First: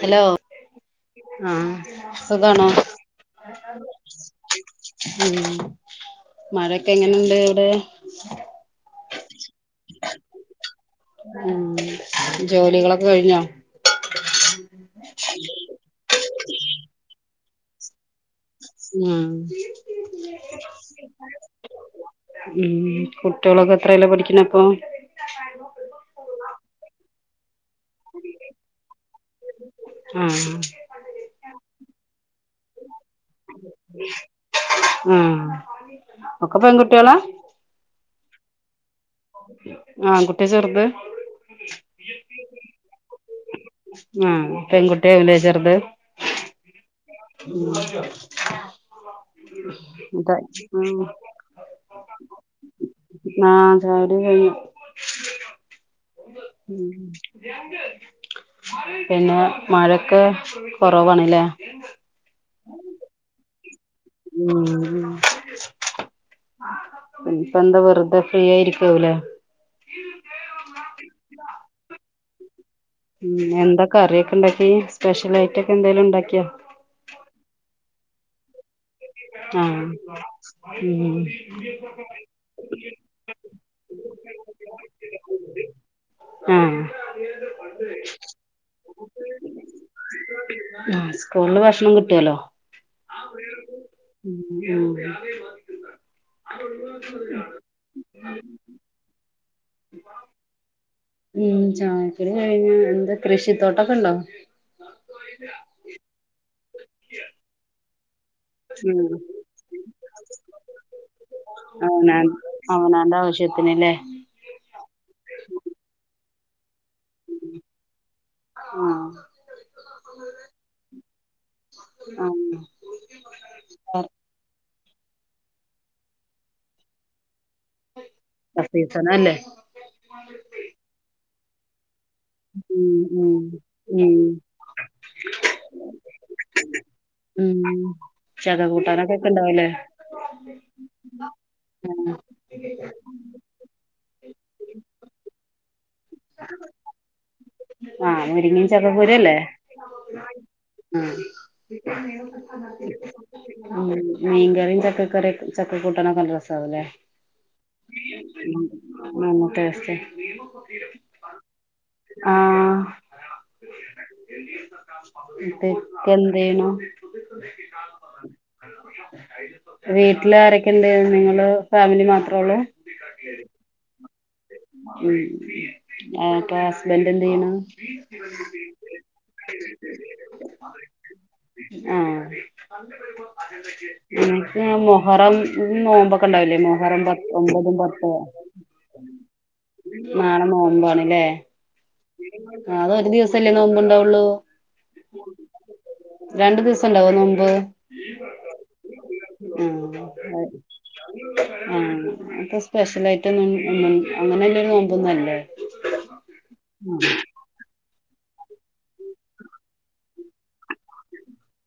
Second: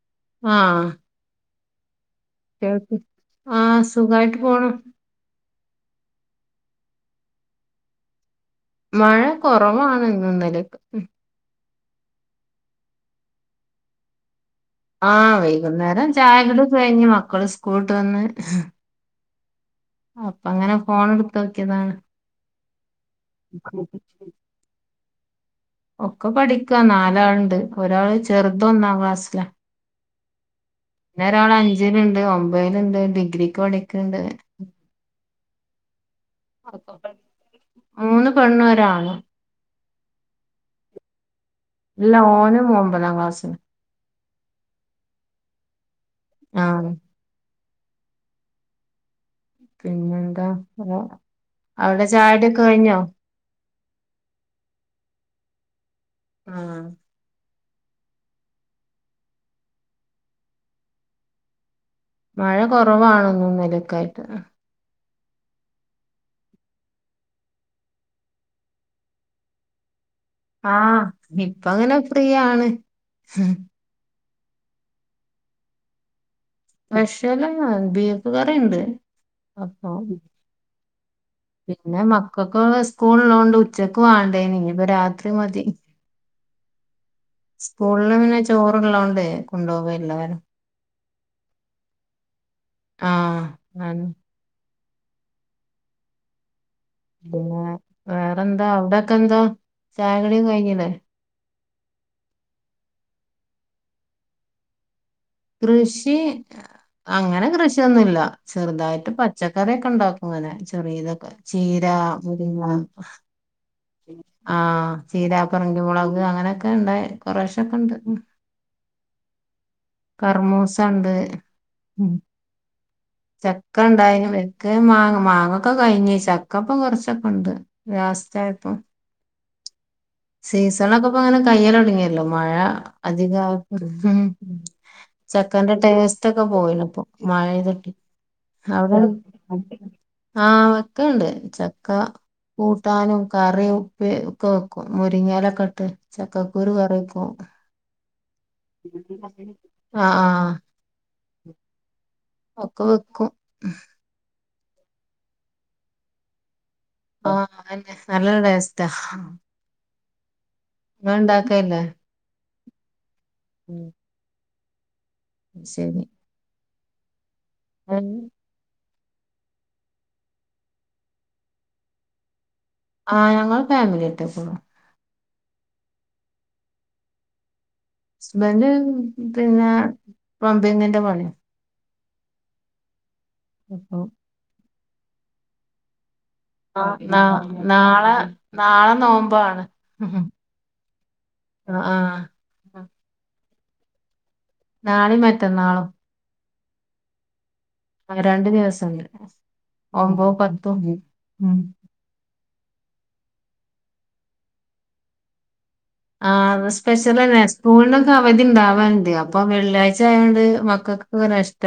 Hello ആഹ് ആഹ് കേൾക്ക് ആഹ് സുഖായിട്ട് പോണ് മഴൊക്കെ എങ്ങനെണ്ട് അവിടെ മഴ കുറവാണ് ഇന്നും ഇന്നലെ ഒക്കെ ഉം ജോലികളൊക്കെ കഴിഞ്ഞോ ആ വൈകുന്നേരം ചായകുടി കഴിഞ് മക്കള് സ്കൂള്ട്ട് വന്ന് ഉം അപ്പൊ അങ്ങനെ ഫോൺ എടുത്ത നോക്കിതാണ് ഉം കുട്ടികളൊക്കെ എത്രേലാ പഠിക്കണ അപ്പൊ ഒക്കെ പഠിക്കാ നാലാളുണ്ട് ഒരാള് ചെറുതൊന്നാ ക്ലാസ്സില ആഹ് പിന്നെ ഒരാള് അഞ്ചില്ണ്ട് ഒമ്പലുണ്ട് ഡിഗ്രിക്ക് പഠിക്ക്ണ്ട് ആഹ് ഒക്കെ പെൺകുട്ടികളാ മൂന്ന് പെണ്ണും ഒരാണും ആൺ കുട്ടിയ ചെറുത് ഇല്ല ഓനും ഒമ്പതാം ക്ലാസ് ആ പെൺകുട്ടി ആവുംലെ ചെറുത് ആഹ് ഉം അതെ പിന്നെന്താ ഉം ആ, അവിടെ ചായകുടിയൊക്കെ കഴിഞ്ഞോ ആഹ് ചായകുടി കഴിഞ്ഞോ ആഹ് പിന്നെ മഴൊക്കെ കൊറവാണ് ലെ മഴ കൊറവാണ് ഇന്നും ഇന്നലെയൊക്കെ ആയിട്ട് ഉം ഉം ഇപ്പ എന്താ വെറുതെ ഫ്രീ ആയിരിക്കാവുലേ ആഹ് ഇപ്പ ഇങ്ങനെ ഫ്രീയാണ് ഉം എന്താ കറിയൊക്കെ ഉണ്ടാക്കി സ്പെഷ്യൽ ഐറ്റക്കെ എന്തെലും ഉണ്ടാക്കിയോ പക്ഷേല് ബീഫ് കറിണ്ട് ആഹ് ഉം പിന്നെ മക്കക്ക് സ്കൂൾ ഉള്ളോണ്ട് ഉച്ചക്ക് ക് വേണ്ടേനി നി ഇപ്പൊ രാത്രി മതി ആഹ് സ്കൂള്ല് പിന്നെ ചോറ്ള്ളോണ്ട് കൊണ്ടോവെല്ലാരും ആ സ്കൂളില് ഭക്ഷണം കിട്ടുല്ലോ ആഹ് ആ ഉം പിന്നെ വേറെന്താ അവിടെക്കെ എന്താ ചായകടിയും കഴിഞ്ഞില്ലേ ഉം ചായക്കുടി കഴിഞ്ഞ് എന്താ കൃഷിത്തോട്ടൊക്കെ ണ്ടോ കൃഷി അങ്ങനെ കൃഷിയൊന്നുല്ല ഉം ചെറുതായിട്ട് പച്ചക്കറിയെക്കെണ്ടാക്കും. അങ്ങനെ ചെറിയതൊക്കെ ചീര, അവനാൻ മുരിങ്ങ അവനാന്റെ ആവശ്യത്തിനല്ലേ ആ ചീനാപറങ്കി മൊളക് അങ്ങനെ. ക്കണ്ടായ് കൊറേശെക്കെണ്ട്. ആഹ് കർമൂസണ്ട് ആഹ് ചക്ക ണ്ടായ്നു വെട്ട് ക്കേം മാങ്ങ മാങ്ങക്കെ കഴിഞ്ഞ് ചക്കപ്പം കൊറച്ചൊക്കണ്ട് ലാസ്റ്റായ പ്പ സീസണല്ലേ. സീസണൊക്കെപ്പങ്ങനെ കയ്യലൊടങ്ങിയല്ലോ മഴ ഉം അധിക ഉം ഉം ചക്കേന്റെ ടെയ്സ്റ്റൊക്കെ പോയിനപ്പം. ഉം മയതട്ടി ചക്ക അവടെ കൂട്ടാനൊക്കെ ഉണ്ടാവുല്ലേ ആ [unintelligible] ക്കണ്ട് ചക്ക കൂട്ടാനും കറി ഉപ്പേ ക്കെ വെക്കും. മുരിങ്ങെലൊക്കെട്ട് ചക്കക്കുരു കറി വെക്കും. ആഹ് മുരിങ്ങയും ആ ആ ഉ [unintelligible] ഒക്ക വെക്കും. മീൻ കറിയും ചക്ക കറി ചക്ക കൂട്ടാനൊക്കെ നല്ല രസാവുല്ലേ? ആ അതെന്നെ നല്ല ടേസ് നല്ല ടേസ്റ്റാ. ങ്ങ ണ്ടാക്കൽല്ലേ? ആ ഉം [unintelligible] എന്തേയ്നു? [unintelligible] വീട്ടിലാരെക്കെണ്ട് നിങ്ങള് ഫാമിലി മാത്രോള്ളൂ? ആ ഞങ്ങള് ഫാമിലിയാട്ടിപ്പോ. ആ പ്പ ഹസ്ബന്റ് എന്ത് ചെയ്യണു? ഹസ്ബന്റ് പിന്നെ പമ്പിങ്ങിന്റെ പണിയ. ആ അപ്പൊ എനിക്ക് മുഹറം നോബൊ ക്കെണ്ടാവൂലേ ആ, മൊഹറം നാ പത് ഒമ്പതും നാളെ പത്തുവോ. നാളെ നോമ്പാണ് ആഹ് നാളെ നോമ്പാണ്ലേ ആഹ് ആകെ ഒരു ദിവസല്ലേ നോമ്പ്ണ്ടാവൊള്ളു? നാളേം മെറ്റന്നാളും. രണ്ടു ദിവസണ്ടാവോ നോമ്പ്? ആ രണ്ടു ദിവസൊ. ണ്ട് ആ അതെ ആ ന്താ സ്പെഷ്യൽ? വെലുതായിട്ടൊന്നും അങ്ങനൊള്ളൊരു നോമ്പൊന്നല്ല. ആ സ്പെഷ്യലനെ സ്കൂൾല് അവധി ഉണ്ടാവാലണ്ട് അപ്പം വെള്ളിയാഴ്ച ആയോണ്ട് [unintelligible]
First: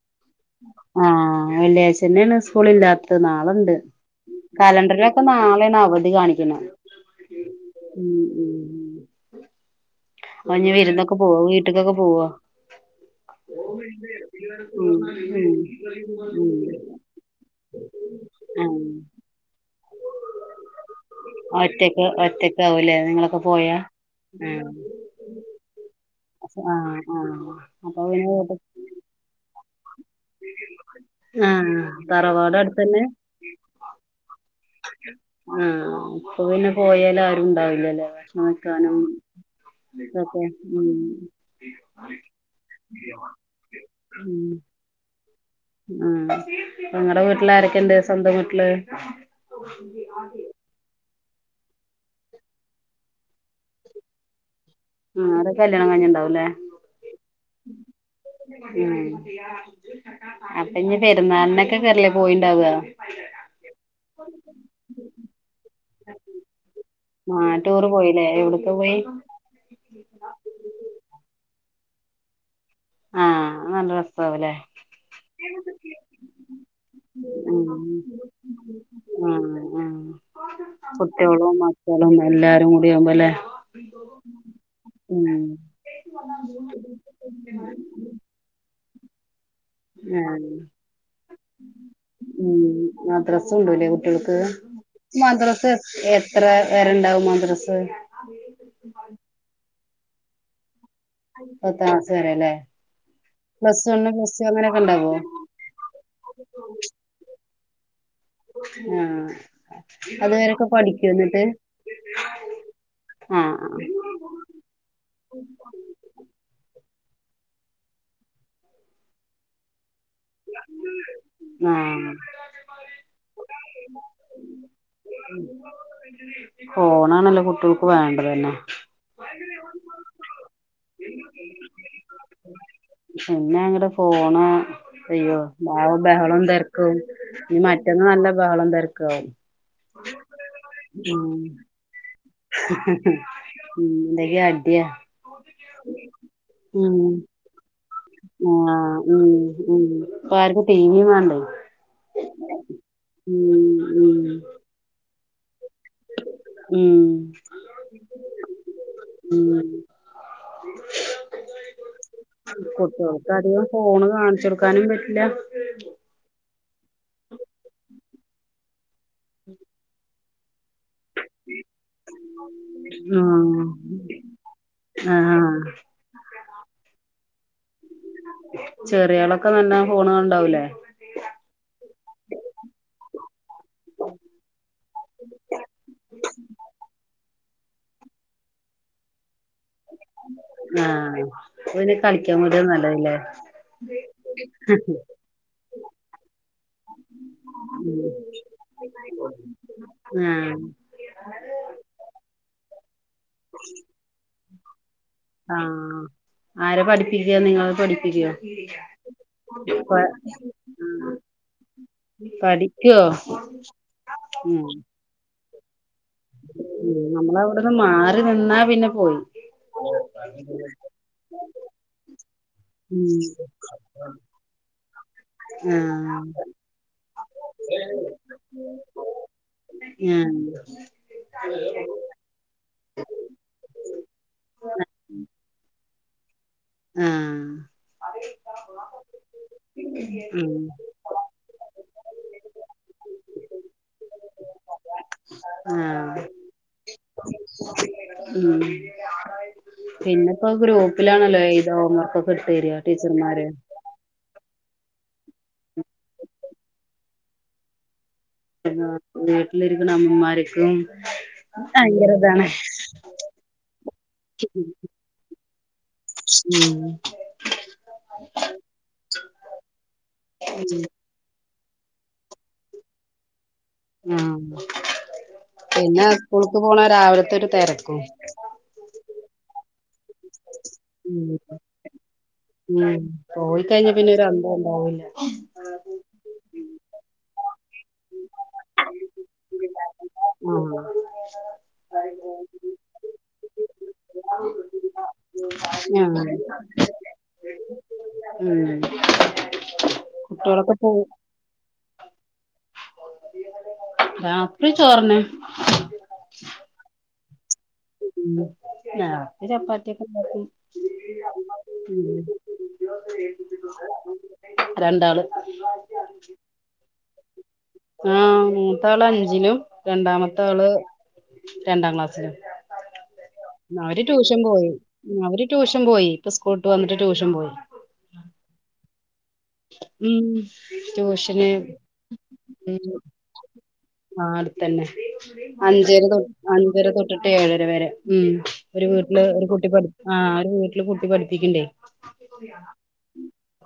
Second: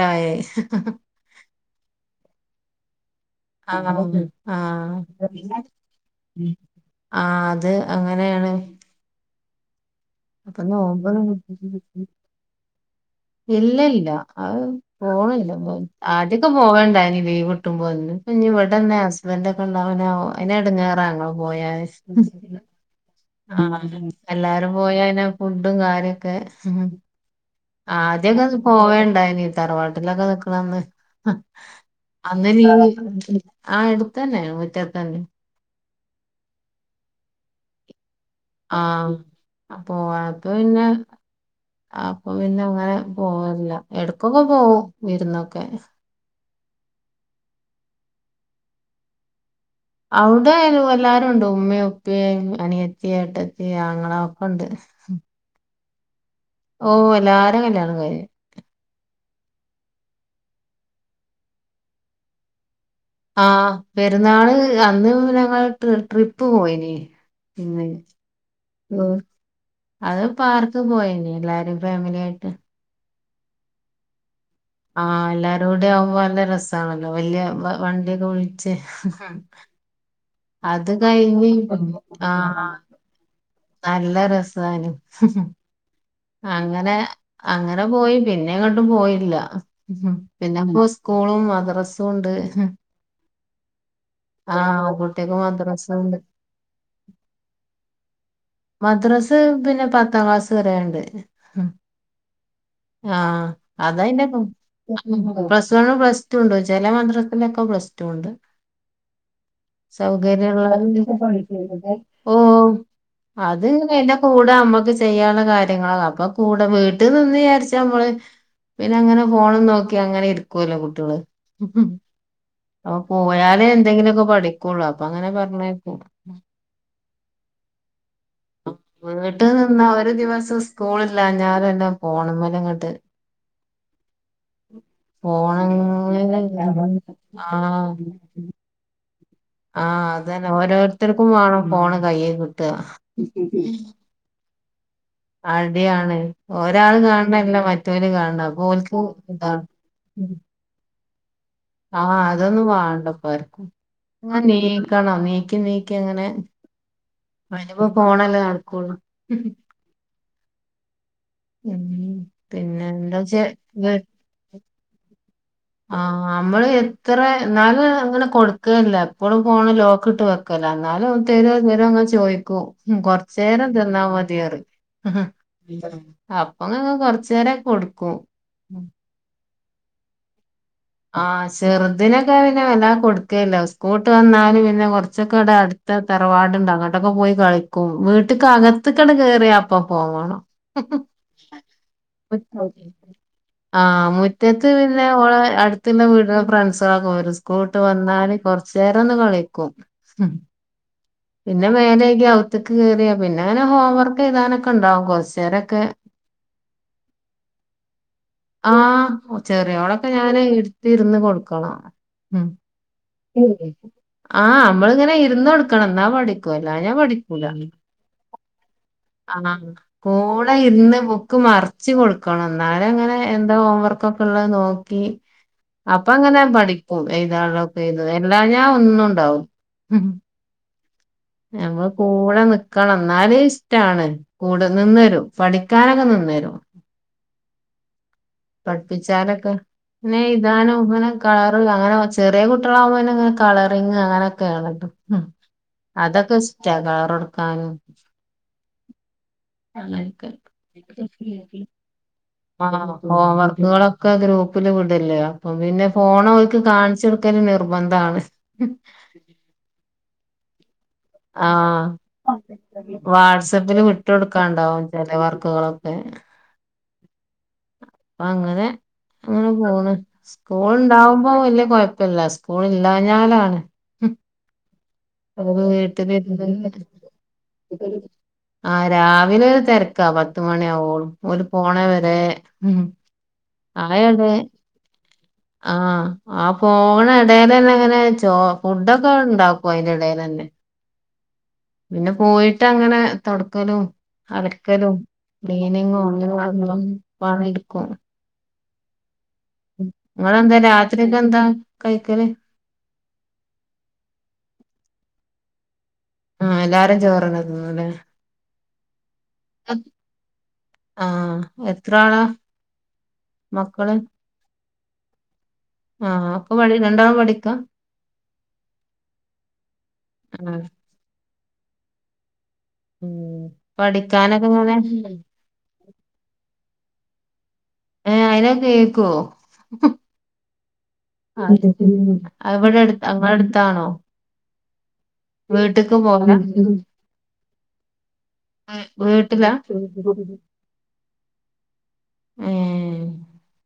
ആ വെള്ളിയാഴ്ച്ചന്നെയാണ് സ്കൂളില്ലാത് ത്ത് നാളൊണ്ട് ആഹ് കലണ്ടറിലൊക്കെ നാളെയാണ് അവധി കാണിക്കണെ. ആ അത് ഉം അങ്ങനെയാണ്. ഉം അപ്പൊ അപ്പ ഇനി വിരുന്നൊക്കെ നോമ്പൊന്നും പോവോ [inaudible] വീട്ടിക്കൊക്കെ പോവോ ഇല്ലല്ല അത് ഉം ഉം പോണില്ലപ്പം ആദ്യോക്കെ പോകൽണ്ടായ്ന് ലീവ് കിട്ടുമ്പോ. ന്നിപ്പ ആഹ് ന്നിവടെന്നെ ഹസ്ബന്റൊക്കെ ന്നവനൊ അയ്നെടാങ്ങാറാണല്ലോ പോയാല്. ഒറ്റക്ക് ഒറ്റക്കാവൂലേ നിങ്ങളൊക്കെ ആ പോയാ എല്ലാരും ആഹ് പോയ അയ്നെ ഫുഡും കാര്യൊക്കെ ആഹ് ആഹ് അപ്പൊ പിന്നെ ആദ്യക്കെ അത് വീട്ട് പോവണ്ടായിന്. ട്ടിലൊക്കെ നിക്കന്നന്ന് ആഹ് തറവാട് അന്ന്ള്ളതായ്ക്കും ആ എടുക്കാനായി ആ ഇപ്പ പിന്നെ പോയാലാരുണ്ടാവില്ലല്ലേ ഭക്ഷണം വെക്കാനും അപ്പോക് ഇതൊക്കെ പിന്നെ ഉം അപ്പൊ പിന്നെ അങ്ങനെ പോവാറില്ല ഉം എടക്കൊക്കെ പോ പോവും വിരുന്ന് ഉം നിങ്ങടെ വീട്ടില് ആരൊക്കെണ്ട് സ്വന്തം വീട്ടില് അവിടായാലും വല്ലാ നുണ്ട് ഉമ്മിം ഉപ്പിംഅനിയത്തി ഏട്ടത്തി അങ്ങള ഒക്കെ ഉണ്ട് ഉം അവർതൊക്കെ കല്യാണം കഞ്ഞിണ്ടാവും ഓ എല്ലാരെ കല്യാണം കയിഞ്ഞ് ഉം അപ്പൊ ഇനി പെരുന്നാളിനൊക്കെകായില്ലേ പോയിണ്ടാവാ ആ പെരുന്നാള് അന്ന് ഞങ്ങൾ ട്രിപ്പ് പോയിന് ആഹ് ടൂറ് പോയില്ലേ എവിടക്കാ പോയി [unintelligible] അത് പാർക്ക് പോയനിം എല്ലാരും ഫാമിലി ആയിട്ട് ആഹ അത് നല്ല രസാവുല്ലേ ആ എല്ലാരും കൂടെ ആവുമ്പോ നല്ല രസാണല്ലോ വലിയ വ- ഉം വണ്ടിയൊക്കെ വിളിച്ച് ഉംആ അത് ആ കഴിഞ്ഞ് കുട്ടികളും മക്കളും ആ എല്ലാരും കൂടികുമ്പോലെ നല്ല രസാണ് ഉം അങ്ങനെ അങ്ങനെ പോയി പിന്നെ എങ്ങട്ടും പോയില്ല ഉ ആഹ് പിന്നെ പ്പോ സ്കൂളും മദ്രസും ഉണ്ട് മദ്രസ്സും ഉണ്ട്ല്ലേ കുട്ടികൾക്ക് ആഹ് കുട്ടിക്ക് മദ്രസ്സ് മദ്രസ ഉണ്ട് എത്ര വേരെണ്ടാവും മദ്രസ് മദ്രാസ്സ് പിന്നെ പത്താം ക്ലാസ് വരെണ്ട് പത്താം ക്ലാസ് വരേല്ലേ ആഹ അതയിന്റെ ഇണ്ടാവോ പ്ലസ് വൺ പ്ലസ് ടു ഉണ്ട് ചില മാദ്രസിലൊക്കെ റ്റുണ്ട് [unintelligible] ആഹ് അതുവരൊക്കെ സൗകര്യള്ള പഠിക്കോ എന്നിട്ട് [unintelligible] ഓ ആഹ് അത്ങ്ങനെല്ല കൂടെ നമ്മുക്ക് ചെയ്യാനുള്ള കാര്യങ്ങളാണ് അപ്പൊ കൂടെ വ് വീട്ടിൽ നിന്ന് വിചാരിച്ച നമ്മള് പിന്നെ അങ്ങനെ ഫോൺ നോക്ക ക്കിഅങ്ങനെ ഇരിക്കോല്ലോ കുട്ടികള് ആഹ് അപ്പൊ പോയാലേ എന്തെങ്കിലുമൊക്കെ പഠിക്കുള്ളൂ അപ്പൊ അങ്ങനെ പറഞ്ഞയക്കും ഫോണാണല്ലോ കുട്ടികൾക്ക് വേണ്ടതെന്നെ വീട്ട് നിന്നാ ഒരു ദിവസം സ്കൂളില്ലാഞാൽ പിന്നെ ഫോണിമ്മലങ്ങട്ട് പിന്നെ അങ്ങടെ ഫോണ് അയ്യോ ആകെ ഫോണങ്ങനെ ബഹളം തിരക്കും ഇനി മറ്റൊന്നാ നല്ല ബഹളം തിരക്കവും ആഹ അതന്നെ ഓരോരുത്തർക്കും വേണം ഫോണ് കയ്യിൽ കിട്ടാ ഉം എന്തൊക്കെ അടിയാ അടിയാണ് ഒരാള് ഉം കാണണല്ല മറ്റ റ്റല കാണണ അപ്പ ആഹ് ഓൻക്ക് ഉം ഇത ഉം ഇപ്പ ആർക്കും ടിവിയും വേണ്ടേ ആഹ അതൊന്നും വാണ്ടപ്പ ആർക്കും ഉം ഉം ആ നീക്കണം നീക്കി നീ ക്കിങ്ങനെ ഉം അയിനിപ്പോ ഫോണല്ലേ നടക്കുള്ളൂ ഉം ഉം പിന്നെ എന്താ കുട്ടികൾക്ക് അധികം ഫോണ് കാണിച്ചു കൊടുക്കാനും പറ്റില്ല ആ നമ്മള് എത്ര എന്നാലും അങ്ങനെ കൊടു ക്കല്ല എപ്പോഴും ഫോണ് ലോക്ക് ഇട്ട് വെക്കലാ എന്നാലും തരോ തരോഅങ് ചോയ്ക്കും കൊറച്ചേരം തെന്നാ മതിയറി ആഹ ആഹ അപ്പൊങ് കൊറച്ചേരൊക്കെ കൊടുക്കും ചെറിയ ആളൊക്കെ നല്ലോം ഫോണുകാണുണ്ടാവൂലേ ആഹ് ചെർ തിനൊക്കെ പിന്നെ വല്ലാതെ കൊടുക്കലില്ല സ്കൂൾ വിട്ട് വന്നാല് പിന്നെ കുറച്ചൊക്കെ ഇവിടെ അടുത്ത തറവാട്ണ്ട് അങ്ങട്ട് ഒക്കെ പോയി കളിക്കും വീട്ടക്ക് അകത്ത് ക്കങ്ങട്ട് കേറിയാ അപ്പ- അപ്പ ഫോൺ വേണം ആഹ് അപ്പൊ പിന്നെ കളിക്കാൻ വിടാ നല്ലതല്ലേ [unintelligible] ആഹ മുറ്റത്ത് പിന്നെ ഓളെ അടു ത്ത. വീട്ടിൽ ഫ്രണ്ട്സുകളൊക്കെവരും സ്കൂള്ട്ട് വന്നാല് കൊറച്ചേരം ഒന്ന് കളിക്കും ആഹ് പിന്നെ മേലയ്കിഅവ്ത്ത്ക്ക് കേയറിയ പിന്നെ അങ്ങനെ ഹോം വർക്ക് ചെയ്താനൊക്കെ ഉണ്ടാവും കൊറച്ചേരൊക്കെ ആഹ് ആരാ പഠിപ്പിക്കുക നിങ്ങള് പഠിപ്പിക്കുവോ? ആഹ ചെറിയ ളോടൊക്കെ ഞാന് അടുത്ത് ആഹ് ഇരുന്ന് കൊടുക്കണം പഠിക്കോ ഉ ഉം ആഹ് നമ്മളിങ്ങനെ ഇരിക്കണം എന്നാ പഠിക്കും അല്ലാഞ്ഞാൽ ഉം പഠിക്കൂല നമ്മളവിടുന്ന് മാറി നിന്നാ പിന്നെ പോയി ആഹ കൂടെ ഇരുന്ന് ബുക്ക്‌ മറി ച്ച് കൊടുക്കും ക്കണം എന്നാലും അങ്ങനെ ഉം എന്താ ഹോം വർക്ക് ഒക്കെ ഉള്ളത് നോക്കി അപ്പൊ അങ്ങനെ ആഹ് പഠിക്കും എഴതാളൊക്കെത് എഴ്തും എല്ലാ ഞാ ഒന്നുണ്ടാവും ആഹ് നമ്മ കൂടെ നിക്കണം എന്നാലും ഇഷ്ടാണ് കൂടെ നിന്നരും പഠിക്കാനൊക്കെ നിന്ന് ആ പഠിപ്പിച്ചാലൊക്കെ ന്നെ ഉം എഴുതാനും ഇങ്ങനെ കളറ് അങ്ങനെ [unintelligible] ചെറിയ കുട്ടികളാകുമ്പോങ്ങനെ കളറിങ്ങ് അങ്ങനെയൊക്കെയാണ് ആഹ് അതൊക്കെ ഇഷ്ടാ കളറൊട്ക്കാനും ഉം പിന്നെപ്പോ ഗ്രൂപ്പിലാണല്ലോ എഴുതാ ഹോംവർക്കൊക്കെ ഇട്ട് ആ തരിക ടീച്ചർമാര് ഹോംവർക്കുകളൊക്കെ ഗ്രൂപ്പില് വിടല്ലേ അപ്പൊ പിന്നെ ഫോണ് അവർക്കു കാണിച്ചെടുക്കല് നിർബന്ധാണ് വീട്ടില് ഇരിക്കുന്ന അമ്മമാർക്കും ഭയങ്കര ഇതാണ് വാട്സആപ്പില് വിട്ട് കൊടുക്കാണ്ടാവും ചെല വർക്കുകളൊക്കെ അപ്പ അങ്ങനെ അങ്ങനെ പോണ് സ്കൂൾ ഉണ്ടാവുമ്പോ വല്ല്യ കുഴപ്പല്ല സ്കൂള് ഇില്ലഞ്ഞാലാണ് ആ പിന്നെ സ്കൂളക്ക് വീട്ടിലിരുന്ന് പോണ രാവിലത്തെ ഒരു തിരക്കും ആ രാവിലെ ഒരു തിരക്കാ പത്ത് മണിയാവോളും ഉം ഓല് പോണ വരെ ഉം പോയി കഴിഞ്ഞ പിന്നെ ഒരു ആയെടെ അന്തം ഉണ്ടാവില്ല ആ ആ പോണ എടേലന്നെ അങ്ങനെ ചോ ഫുഡൊക്കെ ഉണ്ടാക്കും അതിന്റെ ഇടയിൽ തന്നെ ആഹ് പിന്നെ പോയിട്ട് അങ്ങനെ തൊടക്കലും, അലക്കലും, ക്ലീനിങ്ങും അങ്ങനെഎല്ല പണി ഇട്ക്കും ഉം നിങ്ങെന്താ കുട്ടികളൊക്കെ രാത്രി പോയി ഒക്കെ എന്താ കഴിക്കല് രാത്രി ചോറ് തന്നെ ആ എല്ലാരും ചോറ് തന്നെ തിന്നുല്ലേ ആ രാത്രി ചപ്പാത്തിയൊക്കെണ്ടാക്കും മക്കളും രണ്ടാള് ആ ഒപ്പ മ രണ്ടാ പഠി പഠിക്കാ ആ മൂത്ത ആള് അഞ്ചിലും രണ്ടാമത്തെ ആഹ് ആള് രണ്ടാം ക്ലാസ്സിലും അവര് ട്യൂഷൻ പഠിക്കാനൊക്കെ പോയി ഇങ്ങനെ അവര് ട്യൂഷൻ പോയി ഇപ്പ സ്കൂള്ട്ട് വന്നിട്ട് ട്യൂഷൻ പോയി ഏ അയിനൊക്കെ കേക്കോ ഉം ട്യൂഷന് അ അവിടെ അങ്ങടെ അടുത്താണോ ആ അടുത്തന്നെ വീട്ട്ക്ക് അഞ്ചര പോവലാ അഞ്ചര തൊട്ടിട്ട് ഏഴര വരെ ഉം ഒരു വീ ട്ടില് ഒരു വീട്ടിലാ കുട്ടി ആ ഒരു വീട്ടില് കുട്ടി പഠിപ്പിക്കണ്ടേ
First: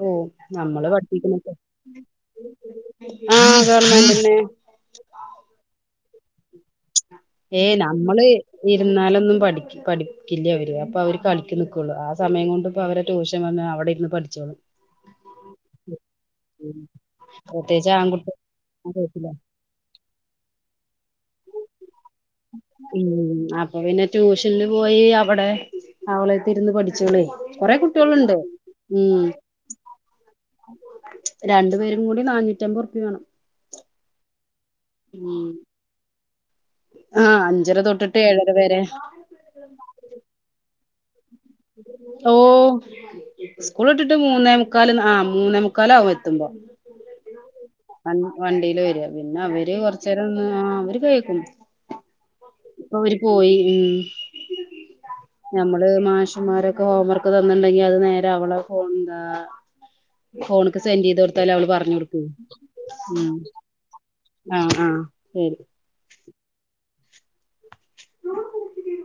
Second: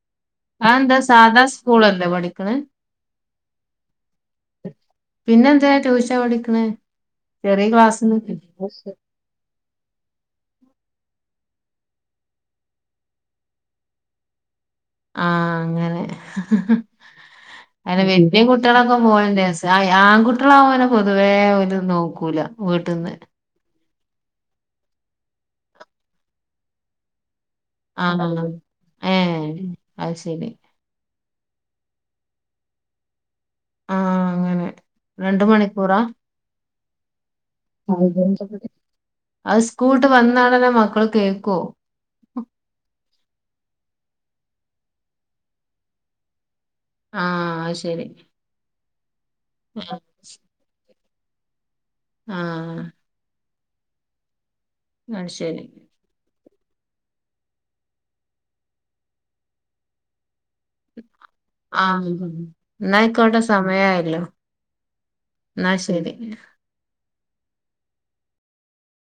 ഓ ആ എന്താ സാധാ സ്കൂളല്ലേ പഠിക്ക്ണേ ആ ഗവണ്മെന്റ്ന്നെ ട്യൂഷൻപഠിക്ക്ണെ ഏ നമ്മള് ഇരുന്നാലൊന്നും പഠി പഠിക്കില്ല അവര് അപ്പൊ അവര് കളി നിക്കുള്ളു ആ സമയം കൊണ്ട് ഇപ്പോ അവര് ട്യൂഷൻ അവിടെരുന്ന് പഠിച്ചോളു ആ അങ്ങനെ പ്രത്യേകിച്ച് അ ആൺകുട്ടി വലിയ കുട്ടികളൊക്കെ പോലെ ആൺകുട്ടികളാവന പൊതുവേ ഓല് നോക്കൂല വീട്ട്ന്ന് ട്യൂഷനിൽ പോയി അവെടെ അവളെത്തിരുന്ന് പഠിച്ചോളേ കൊറെ ആഹ് കുട്ട്യോള്ണ്ട് മ് ഏഹ് അത് ശരി രണ്ടു പേരും കൂടി നാനൂറ്റമ്പത്റു പ്യാ വേണം. ആഹ് അങ്ങനെ രണ്ട് ഉം മണിക്കൂറാ ആഹ് അഞ്ചര തൊട്ടിട്ട് ഏഴര വരെ അ സ്കൂള്ട്ട് വന്നാടെ ന്നെ മ ഓ സ്കൂള് ഇട്ടിട്ട് മൂന്നേ മുക്കാല് ആ മൂന്നേ മുക്കാലാകും എത്തുമ്പോ ആഹ് അത് ശരി വ വണ്ടിയില് വരിക പിന്നെ അവര് കൊറച്ചേരം ഒന്ന് ആ അവര് കയ് ക്കും ആഹ് പ്പം അവര് പോയി ഉം അയ് ശരി നമ്മള് മാഷന്മാരൊക്കെ ഹോംവർക്ക് തന്നിട്ടണ്ടെങ്കി അത് നേരെ അവളെ ഫോണിലാ ഫോണ്ക്ക് സെന്റ് ചെയ്ത് കൊടുത്താല് അവള് പറഞ്ഞു ആഹ് കൊടുക്കും എന്നാ മ് ആയിക്കോട്ടെ സമയായല്ലോ ആ ആ ശരി എന്നാ ശരി [unintelligible]